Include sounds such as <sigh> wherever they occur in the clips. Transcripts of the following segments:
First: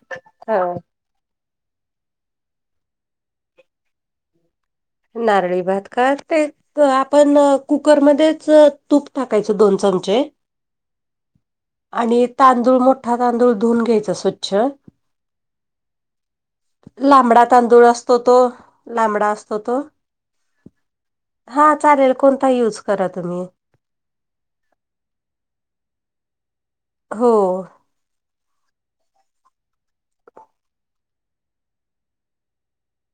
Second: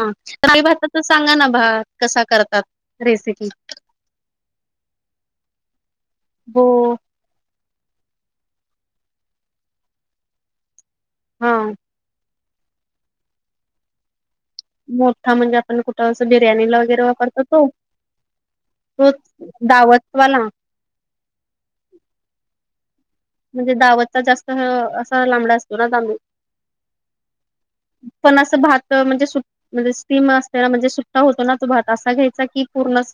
हा राई भाताच सांगा ना भ कसा करतात रेसिपी नारळी भात करते. हो. <unintelligible> आपण कुकरमध्येच तूप टाकायचं दोन चमचे हा आणि तांदूळ मोठा तांदूळ धुऊून घ्यायचा स्वच्छ मोठा म्हणजे आपण कुठं असं बिर्याणीला वगैरे वापरतो लांबडा तो तांदूळ असतो तो तोच लांबडा असतो तो दावतवाल हा चालेल कोणता ही युज करा तुम्ही! म्हणजे दावतचा जास्त असा लांबडा असतो ना तांदूळ. हो. पण असं भात म्हणजे सुट म्हणजे स्टीम असते ना म्हणजे सुट्टा होतो ना तो भात असा घ्यायचा की पूर्ण अस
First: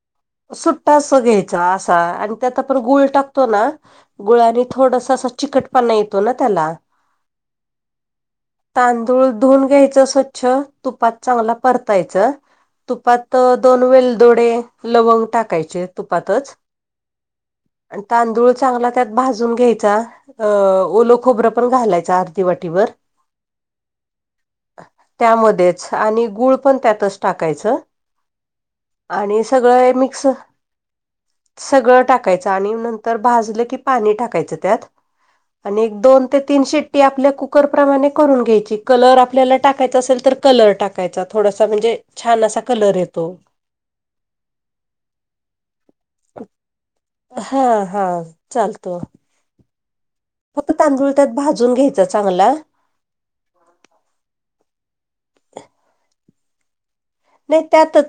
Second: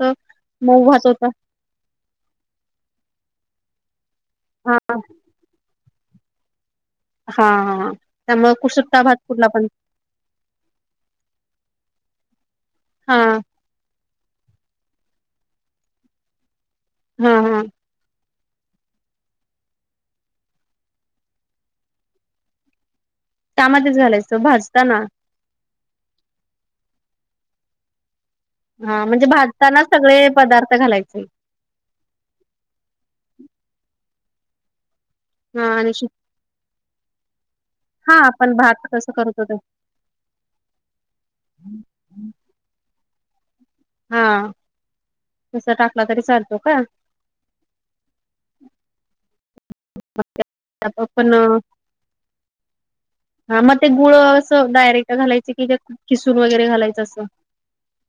मऊ सुट्टा भात अस होता घ्यायचा असा आणि त्यात आपण गुळ टाकतो ना गुळाने हा थोडस अस चिकटपणा येतो ना त्याला हा हा त्यामुळे कुसुट्टा भात तांदूळ कुठला धुून पण घ्यायचं अस स्वच्छ तुपात चांगला परतायचं हा तुपात दोन वेलदोडे लवंग टाकायचे तुपातच हा हा. आणि तांदूळ चांगला त्यात भाजून घ्यायचा अ ओल खोबरं पण घालायचं अर्धी वाटीवर त्यामध्येच घालायचं भाजताना त्यामध्येच आणि गुळ पण त्यातच टाकायचं. हा म्हणजे आणि भाज सगळं हे मिक्स सगळं टाकायचं आणि नंतर भाजलं की पाणी टाकायचं त्यात आणि एक दोन ते तीन शिट्टी आपल्या कुकर प्रमाणे हा करून आपण घ्यायची भात कसं कलर करतो ते आपल्याला टाक टाकायचा असेल तर कलर टाकायचा थोडासा म्हणजे छान असा कलर येतो हा तस टाकला तरी चालतो का? हा हा चालतो. फक्त तांदूळ पण त्यात भाजून घ्यायच चांगला हा मग ते गुळ असं डायरेक्ट घालायचे की त्यात खिसून वगैरे घालायचं असं? नाही त्यातच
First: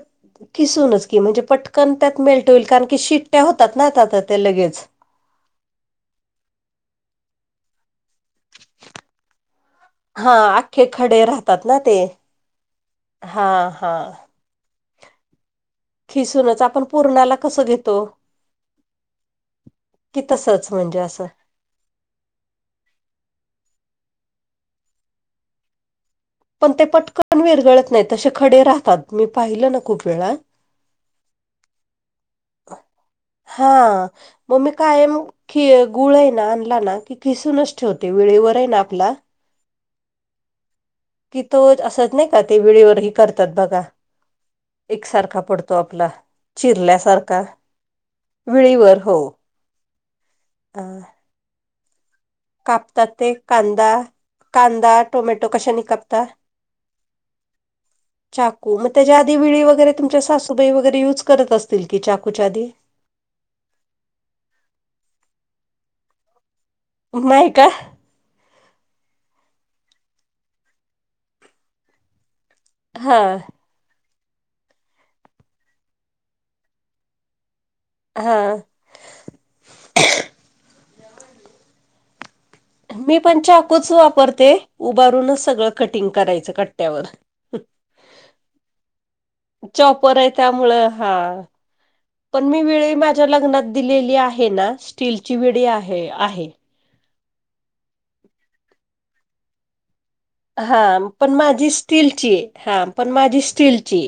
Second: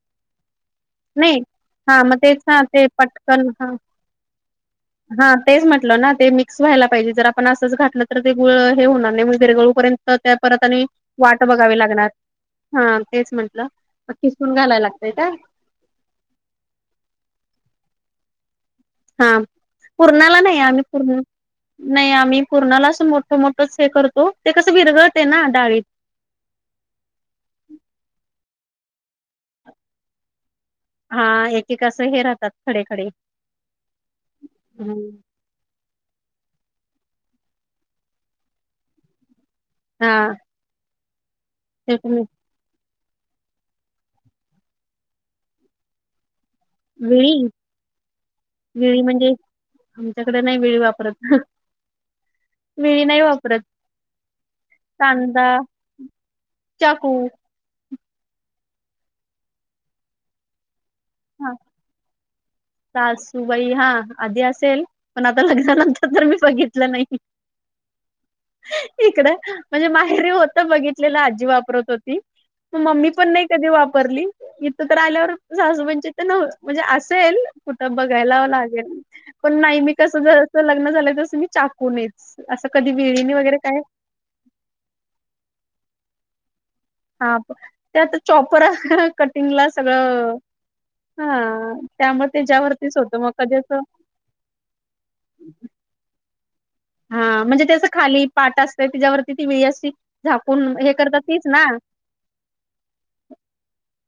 किसूनच की, नाही म्हणजे पटकन हा मग त्यात तेच मेल्ट ना होईल, ते कारण की शिट्ट्या पटकन हा होतात ना, आता ते लगेच हा तेच म्हटलं ना, ते मिक्स व्हायला पाहिजे, जर आपण असंच घातलं, तर ते गुळ हे होणार नाही विरगळूपर्यंत तर हा त्या परत आणि, अख्खे खडे वाट राहतात ना बघावी ते लागणार, हा तेच हा म्हंटलं हा. खिसुन घालाय लागतय काय? खिसूनच, आपण पूरणाला कसं घेतो हा, की पूरणाला नाही, तसंच आम्ही म्हणजे पूर असं. नाही आम्ही पूरणाला असं मोठं मोठच हे करतो, ते कसं विरगळतय ना डाळीत पण ते पटकन विरगळत नाही, तसे खडे राहतात, मी पाहिलं ना खूप वेळा हा एक एक असं हे राहतात खडे खडे हां, मग मी कायम कि गुळ आहे ना आणला ना, खिसूनच ठेवते विळीवर आहे ना आपला हा, की तो, ते असंच तुम्ही नाही का ते विळीवर ही करतात बघा, एकसारखा पडतो आपला विळी चिरल्यासारखा, विळीवर विळी हो म्हणजे आमच्याकडे नाही विळी अ वापरत, हं कापतात ते कांदा, कांदा टोमॅटो कशानी कापता? चाकू, चाकू, मग त्याच्या आधी विळी वगैरे तुमच्या सासूबाई वगैरे युज हा करत असतील की, चाकूच्या आधी सासूबाई हां, आधी असेल पण आता लग्नानंतर तर मी बघित तलं नाही इकडं, म्हणजे माहेरी होतं बघितलेलं आजी वापरत होती म मम्मी हा पण नाही कधी वापरली इथं तर आल्यावर, सासुबांईची तर नव म्हणजे असेल कुठं हा बघायला लागेल, पण नाही मी कसं जसं, लग्न झालं तस मी चाकूनीच अस कधी मी पण चाकूच वापरते, उभारूनच सगळं कटिंग करायचं क हा, ते आता चॉपर कटिंगला चॉपर आहे सगळं त्यामुळं हा त्यामुळे पण मी विळी त्याच्यावरतीच होतं माझ्या मग कधी लग्नात असं दिलेली आहे ना, स्टीलची विळी आहे, आहे हा, म्हणजे ते असं खाली पाट असतय, तिच्यावरती ती विळी असती हा, पण माझी स्टीलची आहे, हा पण माझी स्टीलची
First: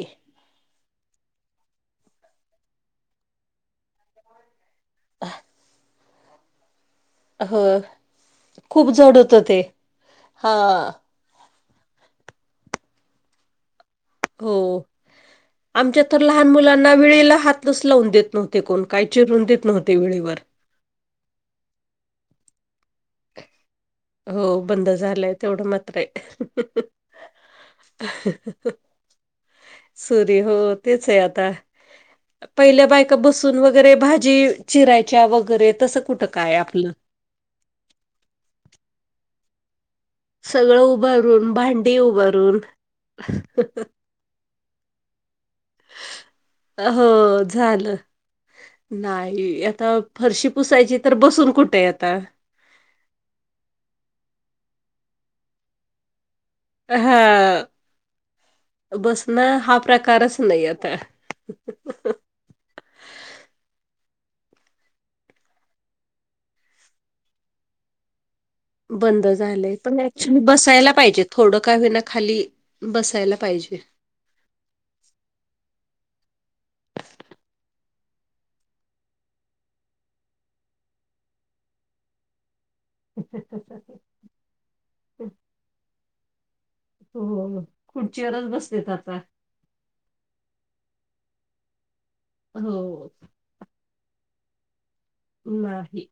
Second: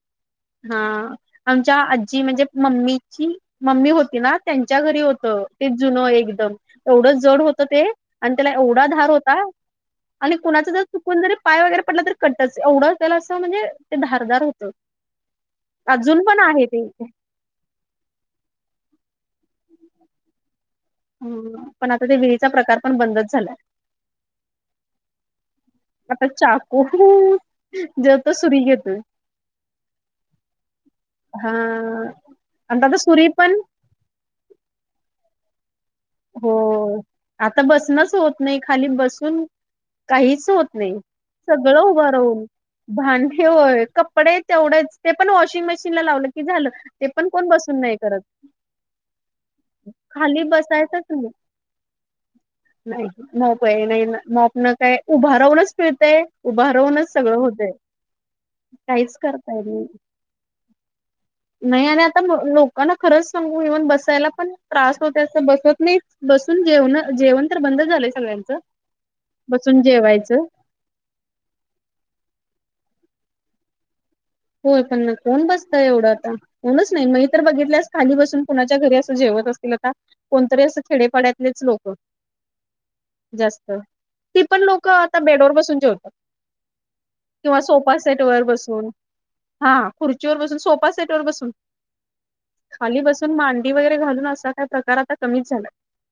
हा, आमच्या आजी म्हणजे मम्मीची मम्मी होती ना त्यांच्या घरी होतं, ते जुनं एकदम एवढं जड आहे हो होतं ते, आणि त्याला एवढा खूप धार जड होता, होतं ते आणि कुणाच जर हा कोण जरी पाय वगैरे पडला तर कटच, एवढं त्याला असं म्हणजे ते धारदार होतं आमच्यात तर अजून पण लहान आहे ते मुलांना विळीला हातच लावून देत नव्हते कोण, काय चिरूच देत नव्हते विळीवर हम्म, पण आता ते विळीचा प्रकार पण बंदच झाला हो बंद झालंय, तेवढं मात्र आता आहे चाकू जेव तो सुरी घेतोय सुरी हो, तेच आहे हा आता, आणि पहिल्या आता बायका सुरी पण बसून व वगैरे भाजी चिरायच्या वगैरे, तसं कुठं हो काय आपलं आता बसनच होत नाही खाली, बसून काहीच होत सगळं नाही, उभारून, सगळं भांडी हुभा राहून उभारून भांडे होय, कपडे तेवढेच, ते पण वॉशिंग मशीनला लावलं की झालं, ते हो पण कोण बसून झालं. नाही <unintelligible> करत नाही, आता खाली फरशी पुसायची बसायचंच तर नाही बसून कुठय आता नाही नकोय नाही ना मॉप न काय उभा राहूनच पिळतंय. उभा राहूनच सगळ हां. होतंय. काहीच करता बसणं येत हा नाही प्रकारच नाही आता. नाही आणि आता मर लोक कांना खरंच सांगू इव्हन बसायला पण त्रास होतोय असं बसत नाहीत. बसून जेवणं जेवण तर बंद झालंय सगळ्यांचं. बंद झालंय बसून पण ऍक्च्युली जेवायचं बसायला पाहिजेत. थोडं काय होईना खाली बसायला पाहिजे. होय पण कोण बसतय एवढं आता. कोणच नाही मी तर बघितल्यास खाली बसून कुणाच्या घरी असं जेवत असतील आता कोणतरी असं खेडेपाड्यातलेच लोक. जास्त ती पण लोक आता बेडवर बसून जेवतात. होय किंवा होय सोफा सेट खुडची वर वरच बसतेत बसून आता. हा खुर्चीवर बसून सोफा सेट वर बसून हो खाली बसून मां डी वगैरे घालून असा काय प्रकार आता कमीच झाला नाही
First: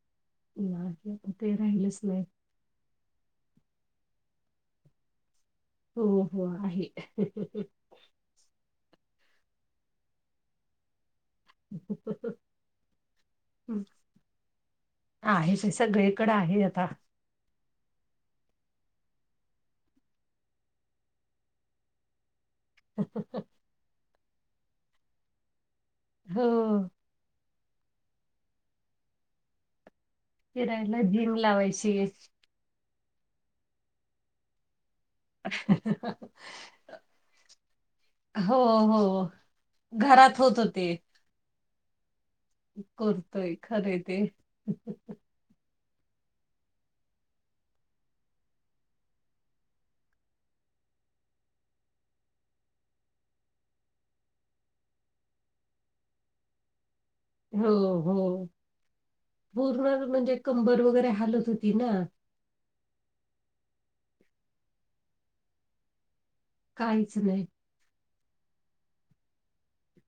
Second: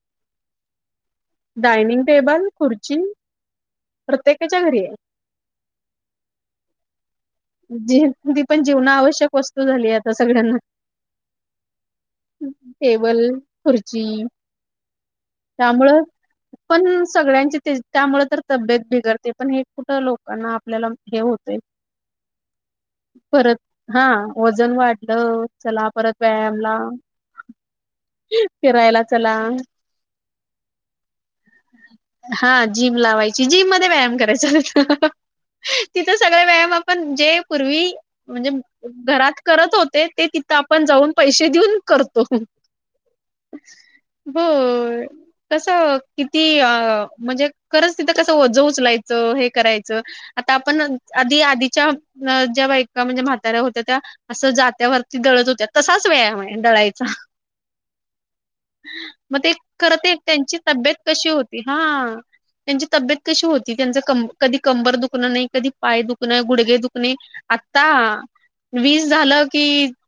नाही ते राहिलच डायनिंग नाही. टेबल खुर्ची प्रत्येकाच्या घरी आहे. हो हो आहे. जी जी पण जीवनावश्यक वस्तू झालीये आता सगळ्यांना. हं हं हं. टेबल, खुर्ची आहेचये त्यामुळं सगळीकडं आहे आ पण सगळ्यांची तेचं त्यामुळे तर तब्येत बिघडते पण हे कुठं लोकांना आपल्याला हे होतय. परत हा वजन वाढलं चला परत हो व्यायामला. फिरायला चला. फिरायला जिम लावायची हा जिम लावायची जिम मध्ये व्यायाम करायचा. हं हं हं पण जे पूर्वी म्हणजे हो घरात करत होते ते घरात तिथं होत आपण ते जाऊन पैसे देऊन करतो करतोय खरे ते होय. कसं किती अ म्हणजे खरंच तिथं कसं वज उचलायचं हे करायचं. आता आपण आधी आधीच्या ज्या बायका म्हणजे म्हाताऱ्या होत्या त्या असं जात्यावरती दळत होत्या तसाच व्यायाम आहे दळायचा. हो. हो. मग ते पूर्ण खर ते म्हणजे त्यांची कंबर तब्येत वगैरे कशी हालत होती हा. ना त्यांची तब्येत कशी होती त्यांच कंब कधी कंबर दुखणं नाही, कधी पाय दुखणं, गुड घे दुकणे काहीच नाही आता वीस झालं की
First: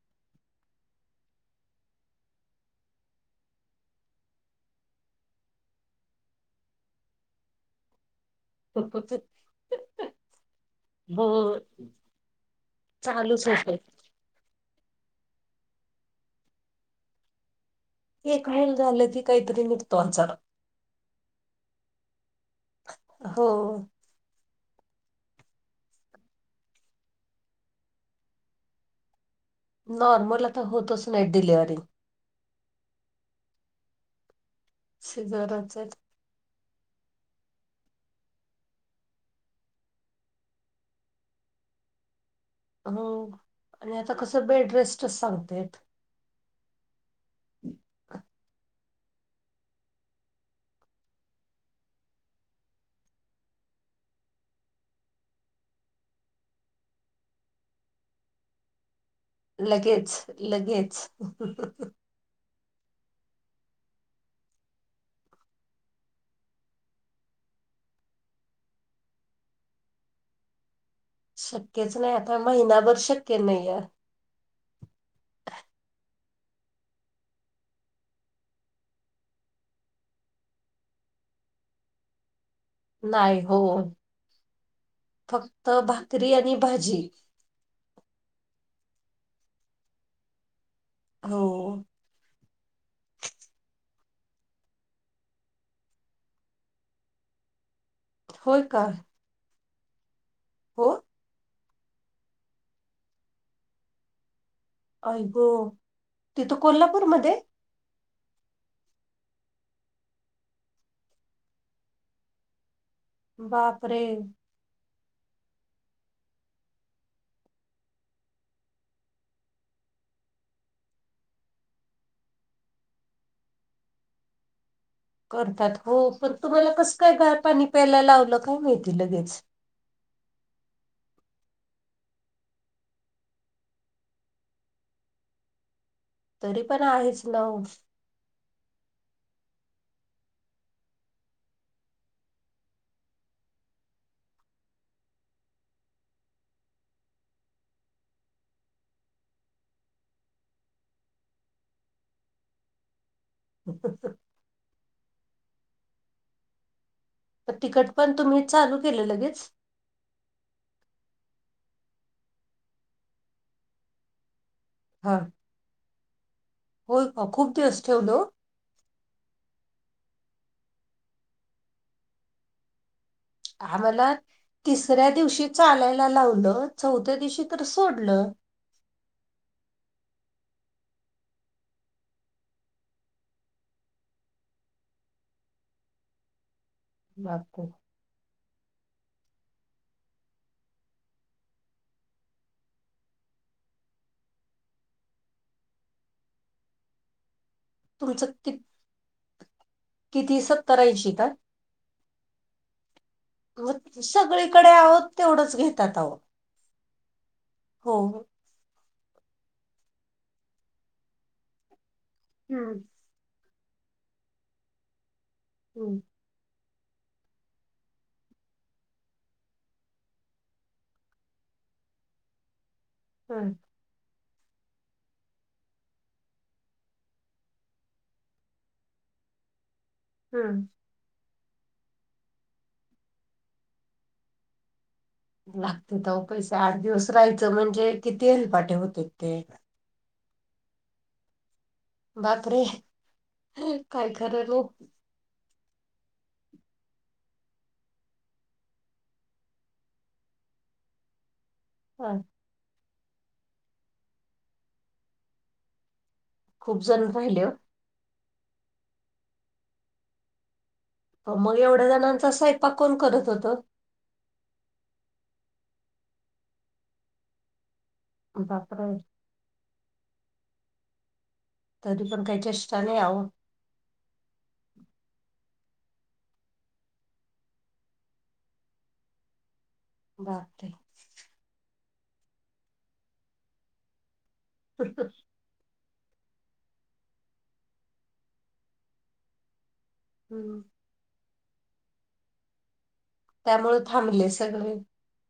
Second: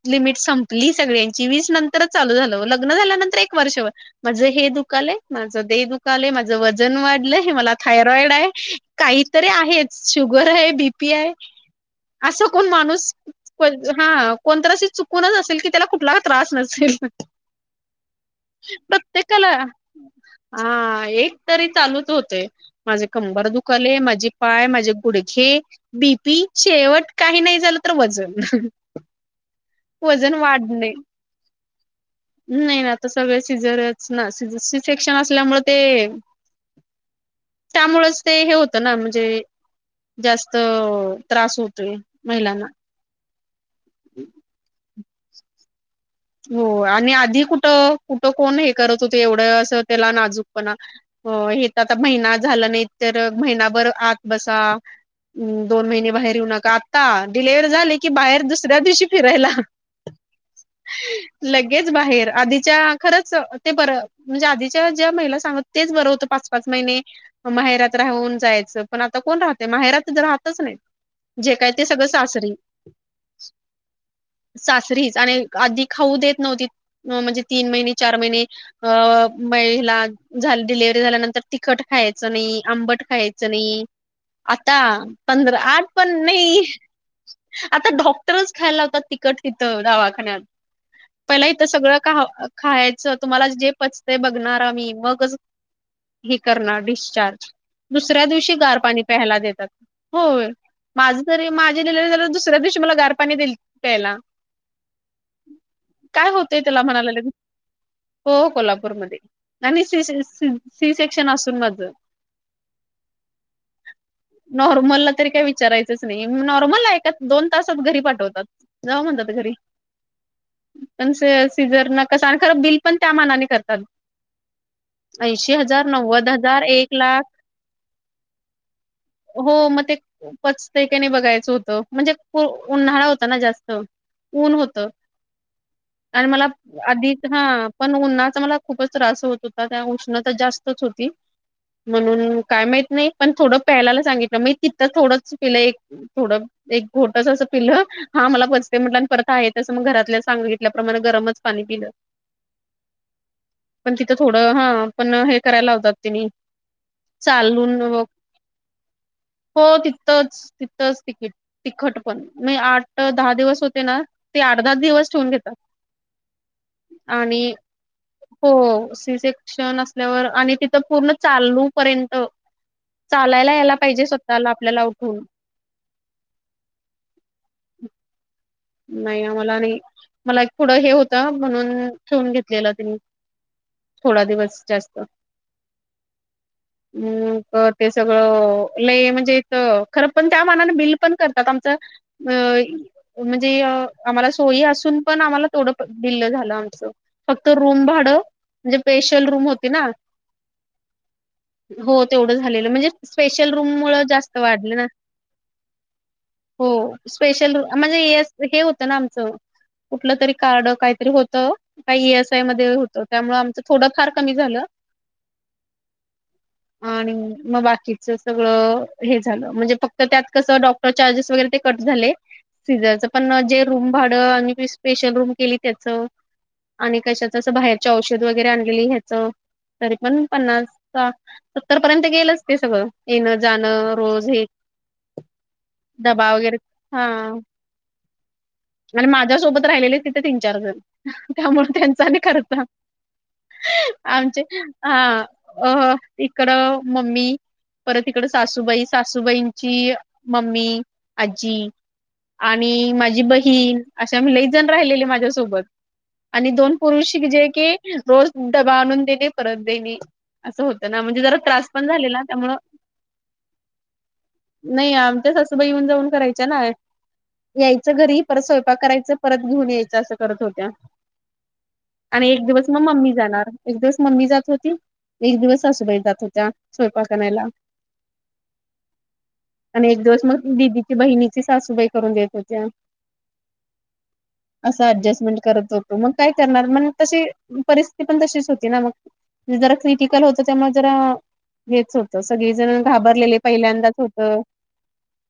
लिमिट संपली सगळ्यांची वीस नंतरच चालू झालं लग्न झाल्यानंतर एक वर्षभर. माझं हे दुखालय, माझं दे दुखालय, माझं वजन वाढलंय, मला थायरॉइड आहे. काहीतरी आहेच. शुगर आहे, बीपी हो आहे. असं कोण माणूस चालूच को होते हा. कोणतर असे चुकूनच असेल की त्याला कुठला त्रास नसेल. एक हाईल झालं की काहीतरी दुखता आ एक तरी चालूचं होतंय माझी कंबर हो दुखाले, माझी पाय, माझे गुडघे, बीपी शेवट काही नाही झालं तर वजन वजन नॉर्मल आता वाढणे. होतच नाही डिलिव्हरी. नाही ना आता सगळं सिझरच ना सिर सेक्शन असल्यामुळे सिझरच ते त्यामुळेच ते हे होतं ना म्हणजे जास्त त्रास होतोय महिलांना. हो आणि आता कसं बेड रेस्टच सांगत्यात. हो आणि आधी कुठं कुठ कोण हे करत होते एवढं असं त्याला नाजूक पणा हो हे तर आता महिना झाला नाही तर महिनाभर आत बसा दोन महिने बाहेर येऊ नका आता डिलिव्हरी झाले की बाहेर दुसऱ्या दिवशी फिरायला लगेच लगेच. लगेच बाहेर आधी च्या खरंच ते बरं म्हणजे आधीच्या ज्या महिला सांगत तेच बरं होतं पाच पाच महिने माहेरात राहून जायचं पण आता कोण राहतय माहेरात राहतच नाहीत. शक्यच नाही आता महिनाभर शक्य नाही हाय. सासरीच आणि आधी खाऊ देत नव्हती म्हणजे तीन महिने चार महिने अ मग ह्याला डिलव्हरी झाल्यानंतर डी तिखट खायचं नाही, आंबट खायचं नाही. आता पंधरा फक्त आठ पण भाकरी आणि नाही भाजी आता डॉक्टरच खायला लावतात तिकट तिथं दवाखान्यात. हो पहिला इथं सगळं ख खायचं तुम्हाला जे पचतय बघणार आम्ही मगच हे करणार डिस्चार्ज. दुसऱ्या दिवशी होय गार का पाणी प्यायला देतात. हो हो माझ तरी मा झ डिलिव्हरी झाली दुसऱ्या दिवशी मला गार पाणी दिलतीत प्यायला. आई गो काय तिथ होतंय त्याला म्हणायला लागलेत कोल्हापूरमध्ये? हो कोल्हापूरमध्ये आणि सी सी सेक्शन असून माझ. <inaudible> बापरे. नॉर्मलला तरी काही विचारायचंच नाही नॉर्मलला एका दोन तासात घरी पाठवतात. जावा म्हणतात घरी. पण सीझर न कस आणि खरं बिल पण त्या मानाने करतात. ऐशी करतात हजार, हो नव्वद पण हजार, तुम्हाला एक कसं काय लाख गा पाणी प्यायला लावलं काय माहिती लगेच हो मग ते पचतय काय नाही बघायचं होतं म्हणजे उन्हाळा होता ना जास्त ऊन होतं आणि मला तरी पण आधीच आहेच ना हा ओ पण उन्हाच मला खूपच त्रास होत होता त्या उष्णता जास्तच होती. म्हणून काय माहित नाही पण थोडं प्यायला सांगितलं मग तिथं थोडंच पिलं एक थोडं एक घोटच असं पिल् हा मला पचते म्हटल आणि परत आहे तसं मग घरातल्या सांगितल्याप्रमाणे गरमच पाणी पिलं पण तिथ थोडं हा पण हे करायला लावतात तिनी चालून तिकट मग पण तुम्ही चालू केलं लगेच हो तिथ च तिथंच तिकीट तिखट पण नाही आठ दहा दिवस होते ना ते आठ दहा दिवस ठेवून घेतात. हो का आणि खूप दिवस ठेवलं ओ. हो सी सेक्शन असल्यावर आणि तिथं पूर्ण चालू पर्यंत चालायला यायला पाहिजे आम्हाला स्वतःला आपल्याला तिसऱ्या उठून. दिवशी चालायला लावलं चौथ्या दिवशी तर सोडलं. नाही आम्हाला नाही मला एक पुढं हे होतं म्हणून ठेवून घेतलेलं तिनी. थोड दिवस जास्त, अं बापरे प ते, सगळं लई म्हणजे एक, खरं पण त्या मानाने बिल पण करतात आमचं. अं म्हणजे, आम्हाला सोयी असून पण आम्हाला तेवढं बिल झालं आमचं. फक्त रूम भाडं, तुमचं कि म्हणजे स्पेशल रूम होती ना. किती सत्तर ऐंशी का हो तेवढं झालेलं, म्हणजे स्पेशल रूम मुळ मग जास्त सगळीकडे वाढलं ना. आहोत तेवढंच घेतात आहो हो. स्पेशल आम हो म्हणजे एस हे होत ना, आमच कुठलं तरी कार्ड काहीतरी होत का? एस त्यामध्ये हम्म होत. त्यामुळे आमच थोडं फार कमी झालं. हं. आणि, मग बाकीच सगळं हे झालं म्हणजे, फक्त त्यात कसं डॉ मग चार्जेस वगैरे काही कट झाले. सिझनच पण हम्म जे रूम भाड अं, आणि स्पेशल रूम केली त्याच आणि कशाच? असं बाहेरचे औषध वगैरे आणलेली ह्याच तरी पण हम्म पन्नास का? सत्तर पर्यंत गेलंच ते सगळं. येण जाणं रोज हे- लागत तेव्हा डबा वगैरे पैसा आठ हा दिवस राहायचं, म्हणजे किती हेल्पाट? आणि, माझ्यासोबत राहिलेले तिथे तीन, चार जण त्यामुळे त्यां चालू बापरे खर्चा काय आमचे खरं नाही हां. अ हं इकड मम्मी परत इकड, सासूबाई सासूबाईंची मम्मी, आजी हा. आणि, माझी बहीण अशा आम्ही लई जण राहिलेल्या माझ्यासोबत आणि दोन खूप जण पुरुष राहिले जे ओ. की, रोज डबा आणून देणे परत देणे. असं होतं ना. म्हणजे जरा मग त्रास एवढ्या पण झालेला ना जणांचा त्यामुळं? स्वयंपाक कोण करत होतं नाही. आमच्या सासूबाई येऊन जाऊन करायच्या ना. यायचं घरी. परत स्वयंपाक बापरे करायचं. परत घेऊन यायचं असं करत होत्या. तरी पण आणि काही एक दिवस चेष्टा मग नाही मम्मी अहो. जाणार. एक दिवस मम्मी जात होती. एक दिवस सासूबाई जात होत्या स्वयंपाक आणायला. एक दिवस मग बापरे दिदीची बहिणीची सासूबाई करून देत होत्या. असे ऍडजस्टमन करत होतो. त मग काय करणार? मग तशी परिस्थिती पण तशीच होती ना मग? ते जरा क्रिटिकल होत. हम्म. त्यामुळे जरा हेच होत सगळेजण घाबरलेले? त्यामुळे पहिल्यांदाच होत थांबले सगळे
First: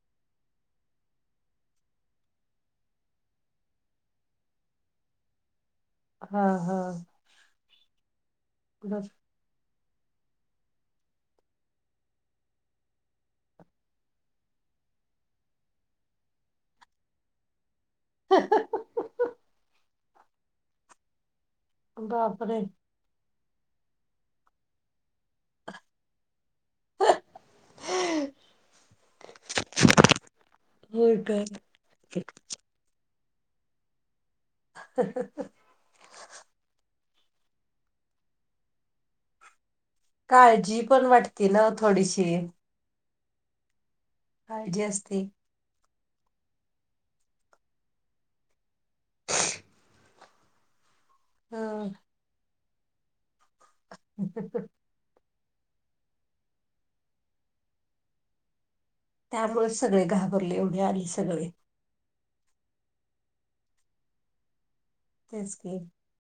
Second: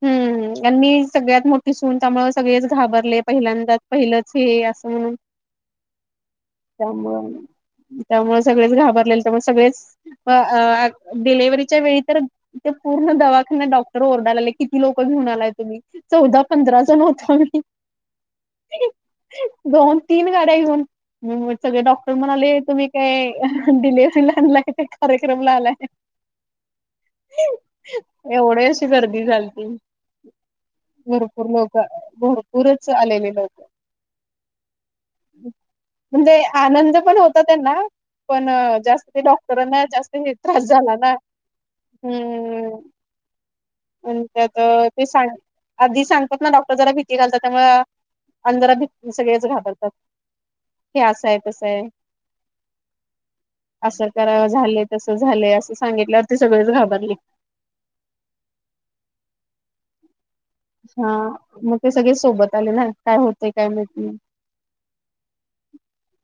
हं आणि मी सगळ्यात मोठ मोठी सून त्यामुळे सगळेच घाबरले. पहिल्यांदाच पहिलंच हे असं म्हणून? हां हां. त्यामुळं त्यामुळे सगळेच घाबरलेले. त्यामुळे सगळेच अं डिलिव्हरीच्या वेळी तर त्या पूर्ण दवाखान्यात डॉक्टर ओरडायला लागले. किती लोक घेऊन आलाय. तुम्ही चौदा पंधरा जण होतो. आम्ही दोन -तीन गाड्या घेऊन मग सगळे डॉक्टर बापरे म्हणाले, तुम्ही काय डिलिव्हरी ला आणलाय का? कार्यक्रमला आलाय? हं हं. एवढी अशी गर्दी झालती. होय तर काय मग, भरपूरच आलेले लोक हं हं. म्हणजे, आनंद पण होता त्यांना, पण जास्त ते डॉक्टरांना जास्त ते त्रास काळजी झाला पण ना, वाटते ना ओ थोडीशी हं. पण, त्यात काळजी ते असते. सां आधी सांग त्यातं डॉक्टर जरा भीती घालतात. त्यामुळे आणि जरा भीती सगळेच घाबरतात. हे असं आहे तसं आहे. ह असं करावं झालेय तसं झालंय असं सांगितल्यावर ते सगळेच घाबरले. त्यामुळे सगळे घा''--'' हा मग ते सगळे सोबत आले ना काय होते काय मात नाही. तेच की,